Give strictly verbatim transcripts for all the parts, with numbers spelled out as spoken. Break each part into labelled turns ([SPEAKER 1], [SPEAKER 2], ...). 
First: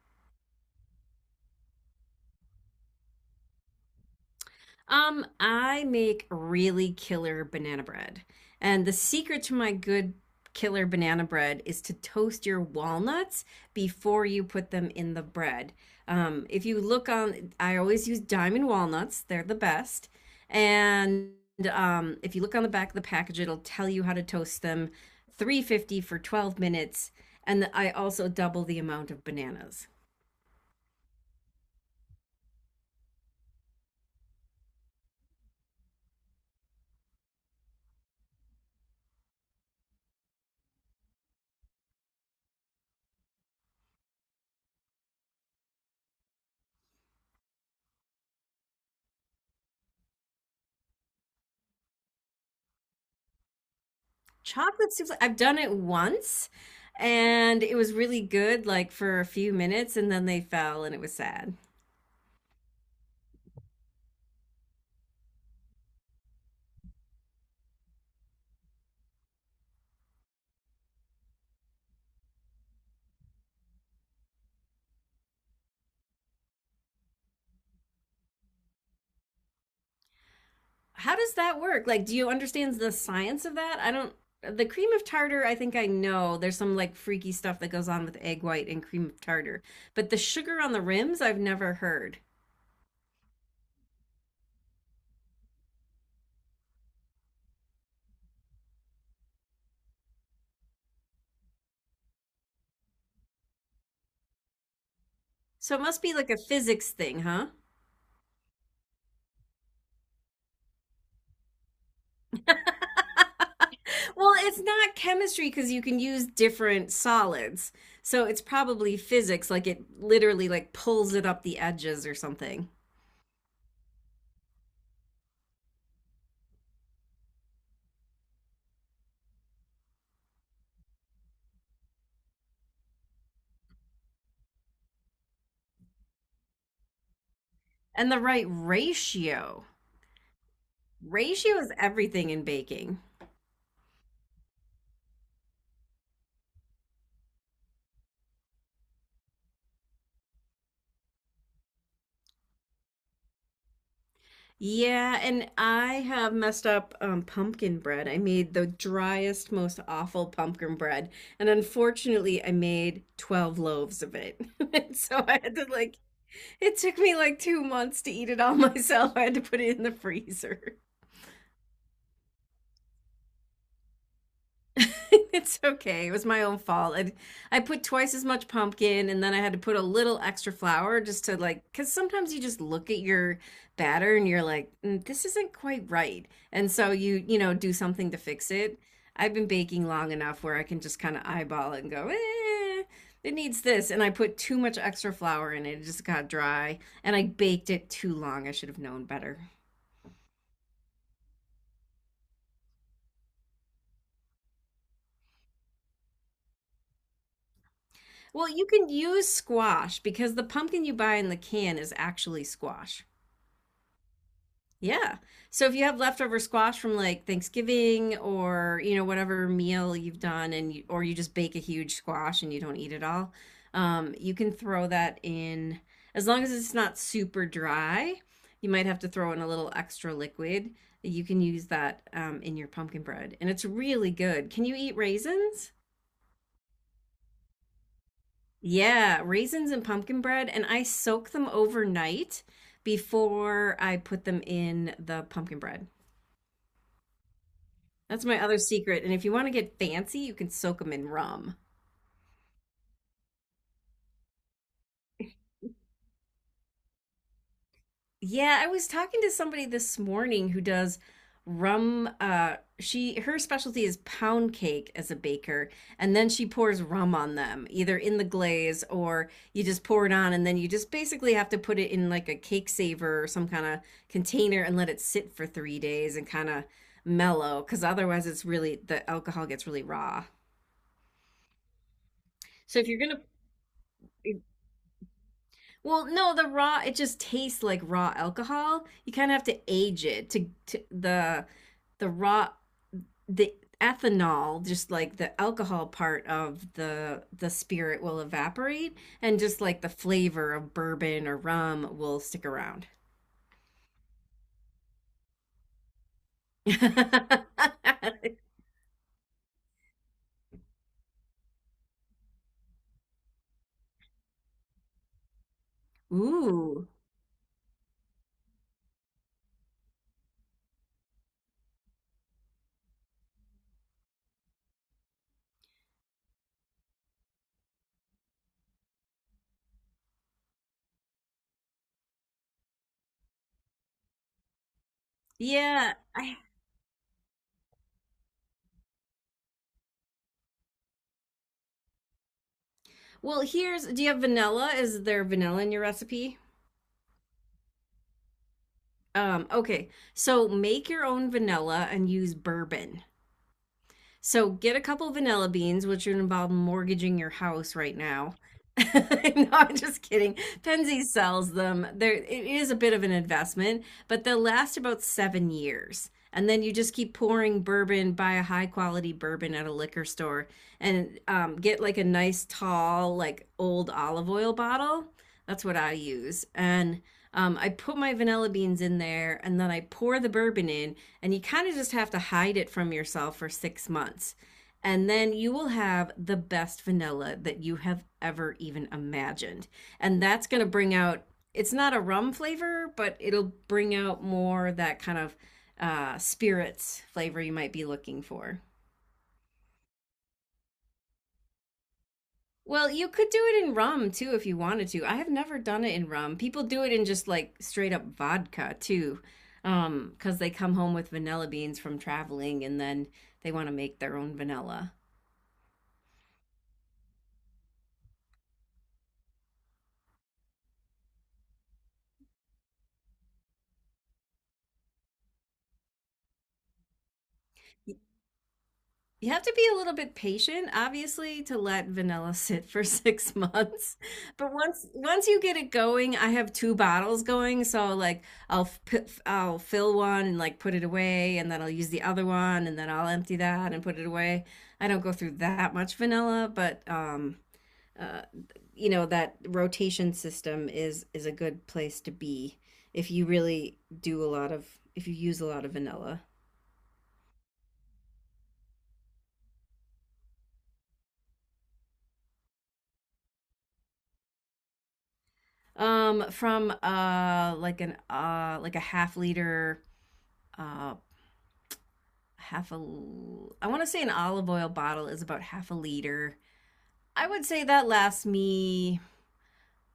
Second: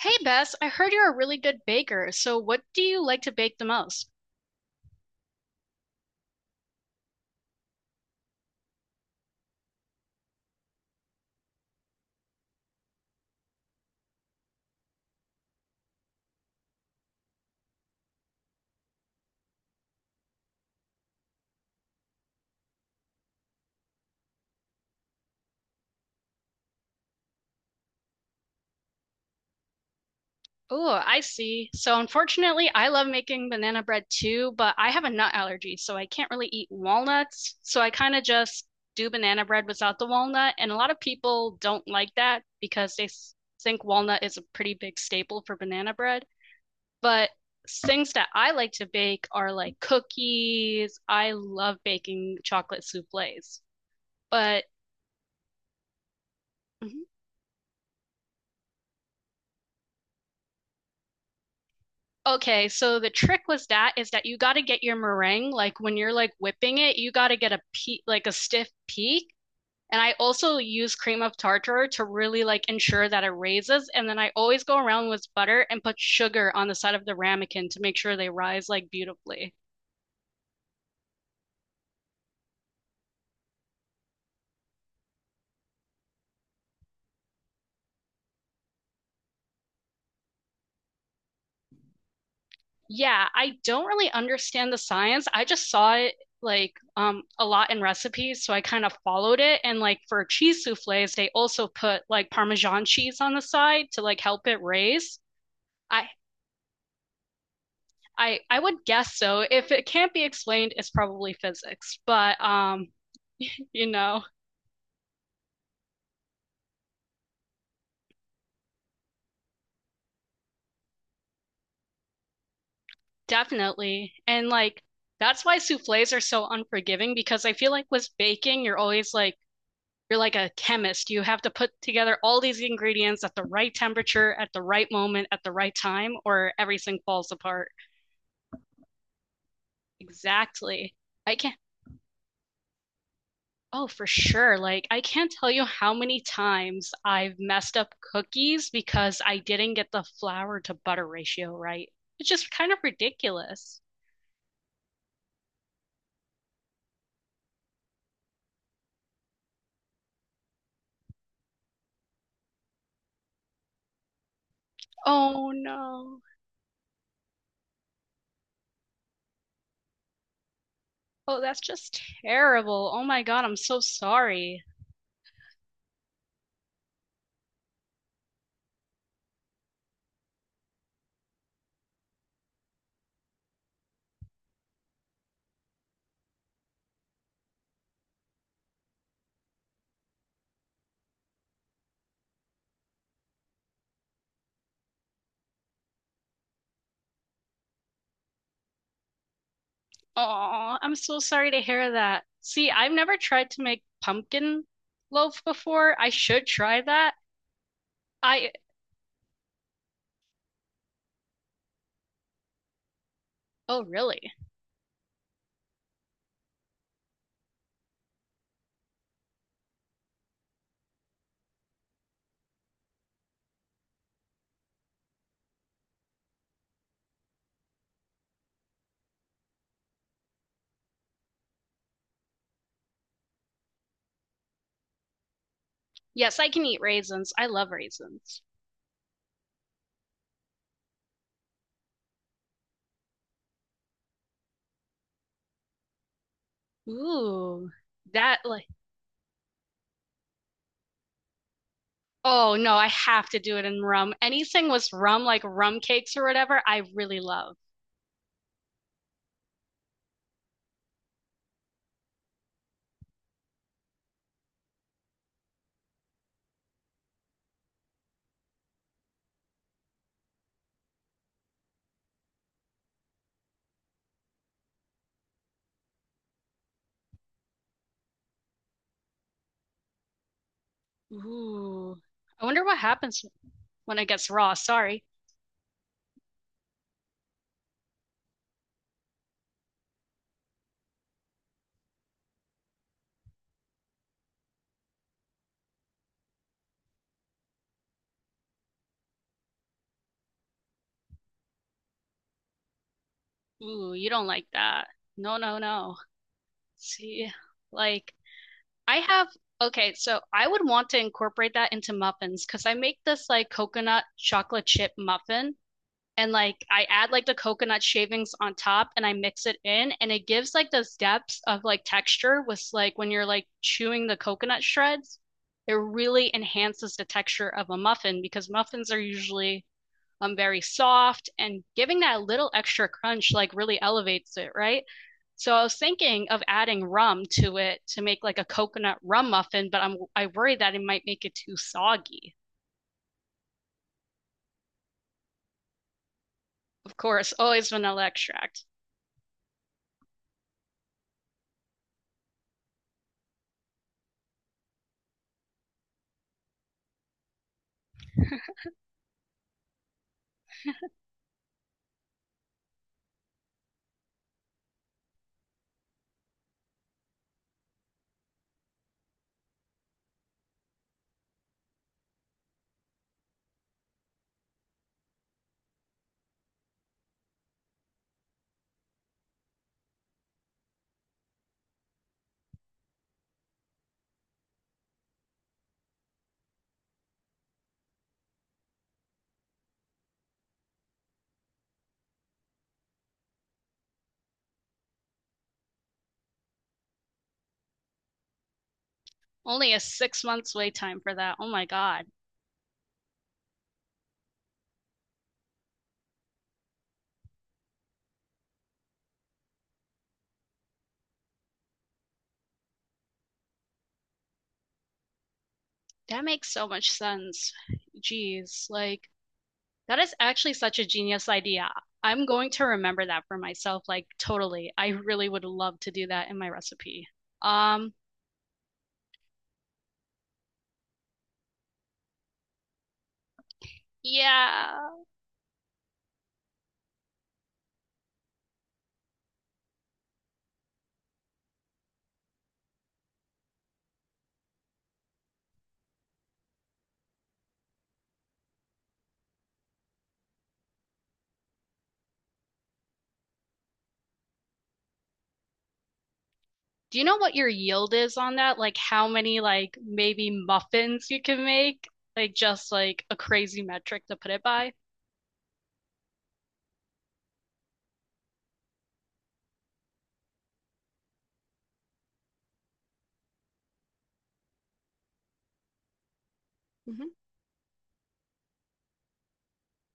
[SPEAKER 1] Hey Bess, I heard you're a really good baker. So what do you like to bake the most?
[SPEAKER 2] Um, I make really killer banana bread. And the secret to my good killer banana bread is to toast your walnuts before you put them in the bread. Um, if you look on, I always use Diamond walnuts, they're the best. And um, if you look on the back of the package, it'll tell you how to toast them. three fifty for twelve minutes. And I also double the amount of bananas.
[SPEAKER 1] Oh, I see. So unfortunately, I love making banana bread too, but I have a nut allergy, so I can't really eat walnuts. So I kind of just do banana bread without the walnut, and a lot of people don't like that because they s- think walnut is a pretty big staple for banana bread. But things that I like to bake are like cookies. I love baking chocolate soufflés. But
[SPEAKER 2] Chocolate souffle. I've done it once
[SPEAKER 1] mm-hmm.
[SPEAKER 2] and it was really good, like for a few minutes, and then they fell and it was sad.
[SPEAKER 1] Okay, so the trick was that is that you got to get your meringue like when you're like whipping it, you got to get a peak like a stiff peak. And I also use cream of tartar to really like ensure that it raises. And then I always go around with butter and put sugar on the side of the ramekin to make sure they rise like beautifully.
[SPEAKER 2] How does that work? Like, do you understand the science of that? I don't. The cream of tartar, I think I know. There's some like freaky stuff that goes on with egg white and cream of tartar, but the sugar on the rims, I've never heard.
[SPEAKER 1] Yeah, I don't really understand the science. I just saw it like um a lot in recipes, so I kind of followed it. And like for cheese soufflés, they also put like Parmesan cheese on the side to like help it raise.
[SPEAKER 2] So it must
[SPEAKER 1] I
[SPEAKER 2] be like a physics thing, huh?
[SPEAKER 1] I I would guess so. If it can't be explained, it's probably physics. But um, you know,
[SPEAKER 2] Well, it's not chemistry because you can use different solids. So it's probably physics, like it literally like pulls it up the edges or something.
[SPEAKER 1] definitely. And like that's why soufflés are so unforgiving because I feel like with baking, you're always like you're like a chemist. You have to put together all these ingredients at the right temperature, at the right moment, at the right time, or everything falls apart.
[SPEAKER 2] And the right ratio.
[SPEAKER 1] Exactly. I can't
[SPEAKER 2] Ratio is everything in baking.
[SPEAKER 1] Oh, for sure. Like, I can't tell you how many times I've messed up cookies because I didn't get the flour to butter ratio right. It's just kind of ridiculous.
[SPEAKER 2] Yeah, and I have messed up um, pumpkin bread. I made the driest, most awful pumpkin bread, and unfortunately, I made twelve loaves of it. And so I
[SPEAKER 1] Oh,
[SPEAKER 2] had to like,
[SPEAKER 1] no.
[SPEAKER 2] it took me like two months to eat it all myself. I had to put it in the freezer.
[SPEAKER 1] Oh, that's just terrible. Oh my God, I'm so sorry.
[SPEAKER 2] It's okay. It was my own fault. I I put twice as much pumpkin and then I had to put a little extra flour just to like, because sometimes you just look at your batter and you're like, "Mm, this isn't quite right." And so you, you know, do something to fix it. I've been baking long enough where I can just kind of eyeball it and go, eh, it needs this. And I put too much extra flour in it. It just got dry and I baked it too long. I should have known better.
[SPEAKER 1] Oh, I'm so sorry to hear that. See, I've never tried to make pumpkin loaf before. I should try that.
[SPEAKER 2] Well,
[SPEAKER 1] I,
[SPEAKER 2] you can use squash because the pumpkin you buy in the can is actually squash.
[SPEAKER 1] oh, really?
[SPEAKER 2] Yeah. So if you have leftover squash from like Thanksgiving or, you know, whatever meal you've done and you, or you just bake a huge squash and you don't eat it all, um, you can throw that in as long as it's not super dry. You might have to throw in a little extra liquid. You can use that um, in your pumpkin bread, and it's really good. Can you eat raisins?
[SPEAKER 1] Yes, I can eat raisins. I love raisins.
[SPEAKER 2] Yeah, raisins and pumpkin bread, and I soak them overnight before I put them in the pumpkin bread.
[SPEAKER 1] Ooh,
[SPEAKER 2] That's
[SPEAKER 1] that
[SPEAKER 2] my other
[SPEAKER 1] like
[SPEAKER 2] secret. And if you want to get fancy, you can soak them in rum.
[SPEAKER 1] Oh no, I have to do it in rum. Anything with rum, like rum cakes or whatever, I really love.
[SPEAKER 2] Yeah, I was talking to somebody this morning who does rum, uh she, her specialty is pound cake as a baker, and then she pours rum on them either in the glaze or you just pour it on and then you just basically have to put it in like a cake saver or some kind of container and let it sit for three days and kind of mellow cuz otherwise it's really, the alcohol gets really raw.
[SPEAKER 1] Ooh. I wonder what
[SPEAKER 2] So if you're going
[SPEAKER 1] happens when it gets
[SPEAKER 2] to
[SPEAKER 1] raw. Sorry.
[SPEAKER 2] Well, no, the raw, it just tastes like raw alcohol. You kind of have to age it to, to the the raw the ethanol, just like the alcohol part of the the spirit will evaporate and just like the flavor of bourbon or rum will stick around.
[SPEAKER 1] Ooh, you don't like that. No, no, no. See, like I have, okay, so I would want to incorporate that into muffins because I make this like coconut chocolate chip muffin. And like I
[SPEAKER 2] Ooh.
[SPEAKER 1] add like the coconut shavings on top and I mix it in and it gives like those depths of like texture with like when you're like chewing the coconut shreds. It really enhances the texture of a muffin because muffins are usually um very soft and giving that little extra crunch like really elevates it, right? So I was
[SPEAKER 2] Yeah.
[SPEAKER 1] thinking
[SPEAKER 2] I,
[SPEAKER 1] of adding rum to it to make like a coconut rum muffin, but I'm I worry that it might make it too soggy.
[SPEAKER 2] well, here's, do you have vanilla? Is there vanilla in your recipe?
[SPEAKER 1] Of course, always vanilla extract.
[SPEAKER 2] Um, okay. So make your own vanilla and use bourbon. So get a couple vanilla beans, which would involve mortgaging your house right now. No, I'm just kidding. Penzi sells them. There, it is a bit of an investment, but they'll last about seven years. And then you just keep pouring bourbon, buy a high quality bourbon at a liquor store, and um, get like a nice tall, like old olive oil bottle. That's what I use. And um, I put my vanilla beans in there and then I pour the bourbon in, and you kind of just have to hide it from yourself for six months. And then you will have the best vanilla that you have ever even imagined. And that's going to bring out, it's not a rum flavor, but it'll bring out more that kind of uh, spirits flavor you might be looking for.
[SPEAKER 1] Only a six months wait time for that. Oh my God.
[SPEAKER 2] Well, you could do it in rum too if you wanted to. I have never done it in rum. People do it in just like straight up vodka too. Um, because they come home with vanilla beans from traveling and then they want to make their own vanilla.
[SPEAKER 1] That makes so much sense. Jeez, like that is actually such a genius idea. I'm going to remember that for myself, like totally. I really would love to do that in my recipe. Um,
[SPEAKER 2] You have to be a little bit patient, obviously, to let vanilla sit for six months. But once
[SPEAKER 1] yeah.
[SPEAKER 2] once you get it going, I have two bottles going, so like I'll f- p- f- I'll fill one and like put it away, and then I'll use the other one, and then I'll empty that and put it away. I don't go through that much vanilla, but um, uh, you know that rotation system is is a good place to be if you really do a lot of, if you use a lot of vanilla.
[SPEAKER 1] Do you know what your yield is on that? Like how many like maybe muffins you can make? Like just like a crazy metric to put it by?
[SPEAKER 2] Um, from uh like an uh like a half liter, uh half a I want to say an olive oil bottle is about half a liter. I would say that lasts me,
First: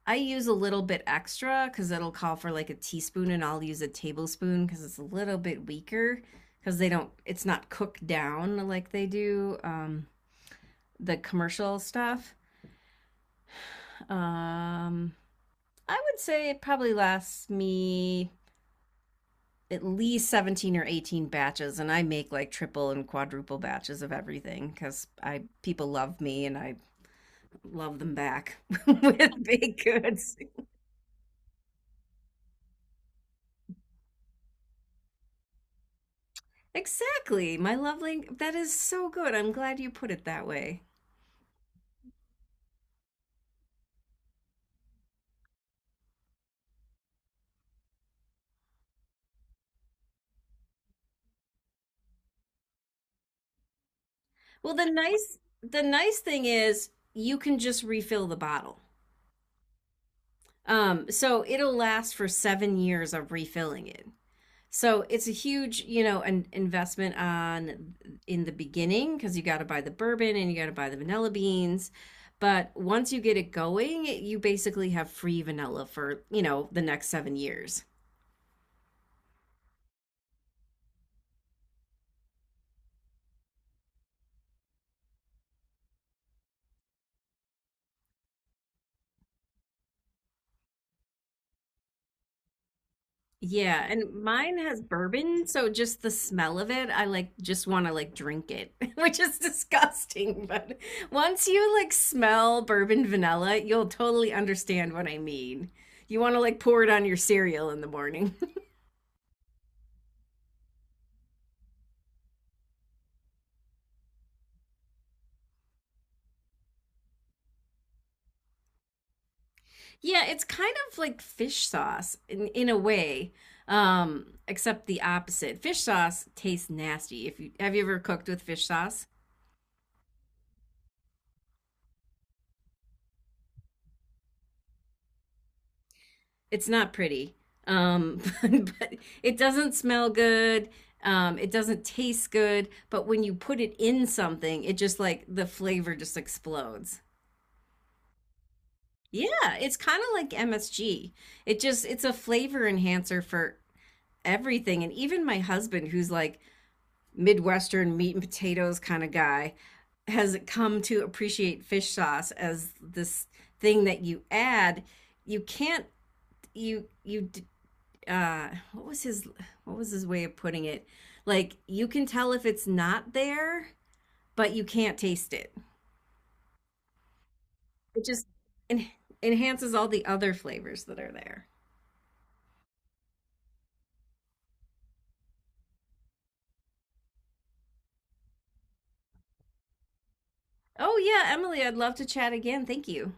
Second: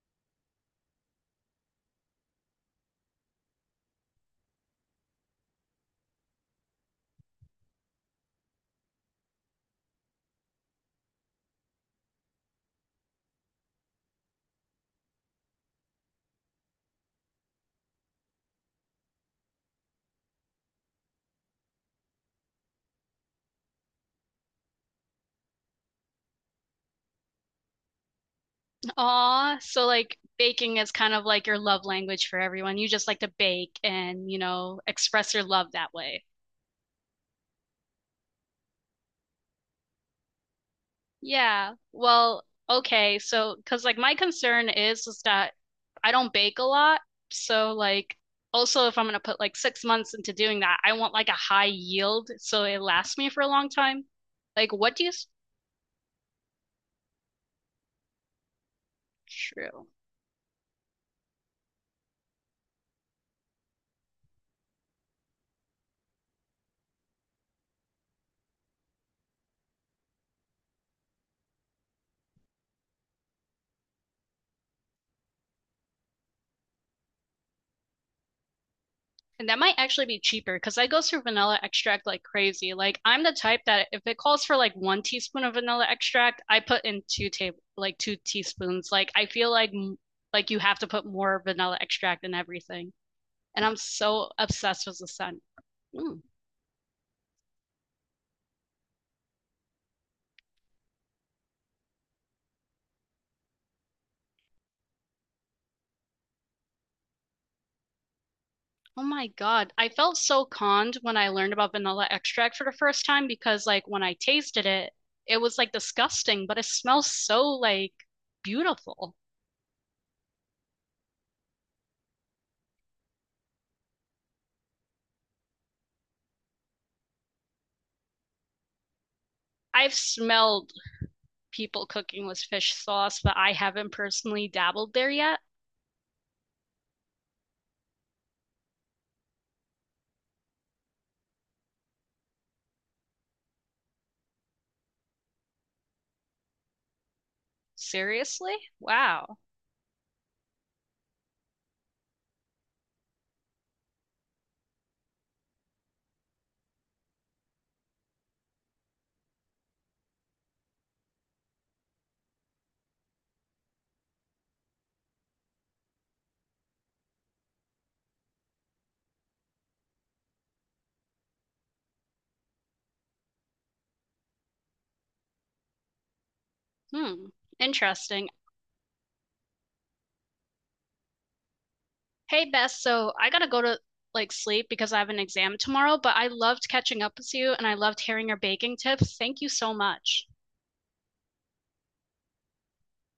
[SPEAKER 2] I use a little bit extra cuz it'll call for like a teaspoon and I'll use a tablespoon cuz it's a little bit weaker cuz they don't, it's not cooked down like they do um the commercial stuff. Um I would say it probably lasts me at least seventeen or eighteen batches, and I make like triple and quadruple batches of everything because I, people love me and I love them back with
[SPEAKER 1] Aw,
[SPEAKER 2] baked
[SPEAKER 1] so like
[SPEAKER 2] goods.
[SPEAKER 1] baking is kind of like your love language for everyone. You just like to bake and, you know, express your love that way.
[SPEAKER 2] Exactly, my lovely, that is so good. I'm glad you put it that way.
[SPEAKER 1] Yeah. Well, okay. So, because like my concern is is that I don't bake a lot. So like also if I'm gonna put like six months into doing that, I want like a high yield so it lasts me for a long time. Like
[SPEAKER 2] Well, the
[SPEAKER 1] what do you, s-
[SPEAKER 2] nice the nice thing is you can just refill the bottle,
[SPEAKER 1] true.
[SPEAKER 2] um so it'll last for seven years of refilling it. So it's a huge, you know, an investment on, in the beginning because you got to buy the bourbon and you got to buy the vanilla beans. But once you get it going, you basically have free vanilla for, you know, the next seven years.
[SPEAKER 1] And that might actually be cheaper because I go through vanilla extract like crazy. Like I'm the type that if it calls for like one teaspoon of vanilla extract, I put in two table like two teaspoons. Like I feel like like you have to put more vanilla extract in everything. And I'm
[SPEAKER 2] Yeah, and
[SPEAKER 1] so
[SPEAKER 2] mine has
[SPEAKER 1] obsessed with the scent.
[SPEAKER 2] bourbon, so just the
[SPEAKER 1] Mm.
[SPEAKER 2] smell of it, I like just want to like drink it, which is disgusting. But once you like smell bourbon vanilla, you'll totally understand what I mean. You want to like pour it on your cereal in the morning.
[SPEAKER 1] Oh my God. I felt so conned when I learned about vanilla extract for the first time because like when I tasted it, it was like disgusting, but it smells so like beautiful.
[SPEAKER 2] Yeah, it's kind of like fish sauce in in a way, um, except the opposite. Fish sauce tastes nasty. If you have you ever cooked with fish sauce?
[SPEAKER 1] I've smelled people cooking with fish sauce, but I haven't personally dabbled there yet.
[SPEAKER 2] It's not pretty. Um, but, but it doesn't smell good. Um, it doesn't taste good. But when you put it in something, it just like the flavor just explodes.
[SPEAKER 1] Seriously? Wow.
[SPEAKER 2] Yeah, it's kind of like M S G. It just it's a flavor enhancer for everything. And even my husband, who's like Midwestern meat and potatoes kind of guy, has come to appreciate fish sauce as this thing that you add. You can't you you uh What was his, what was his way of putting it? Like you can tell if it's not there, but you can't taste it.
[SPEAKER 1] Hmm.
[SPEAKER 2] It just
[SPEAKER 1] Interesting.
[SPEAKER 2] en- enhances all the other flavors that are there.
[SPEAKER 1] Hey, Beth, so I gotta go to like sleep because I have an exam tomorrow, but I loved catching up with you and I loved hearing your baking tips. Thank you so much.
[SPEAKER 2] Oh yeah, Emily, I'd love to chat again. Thank you.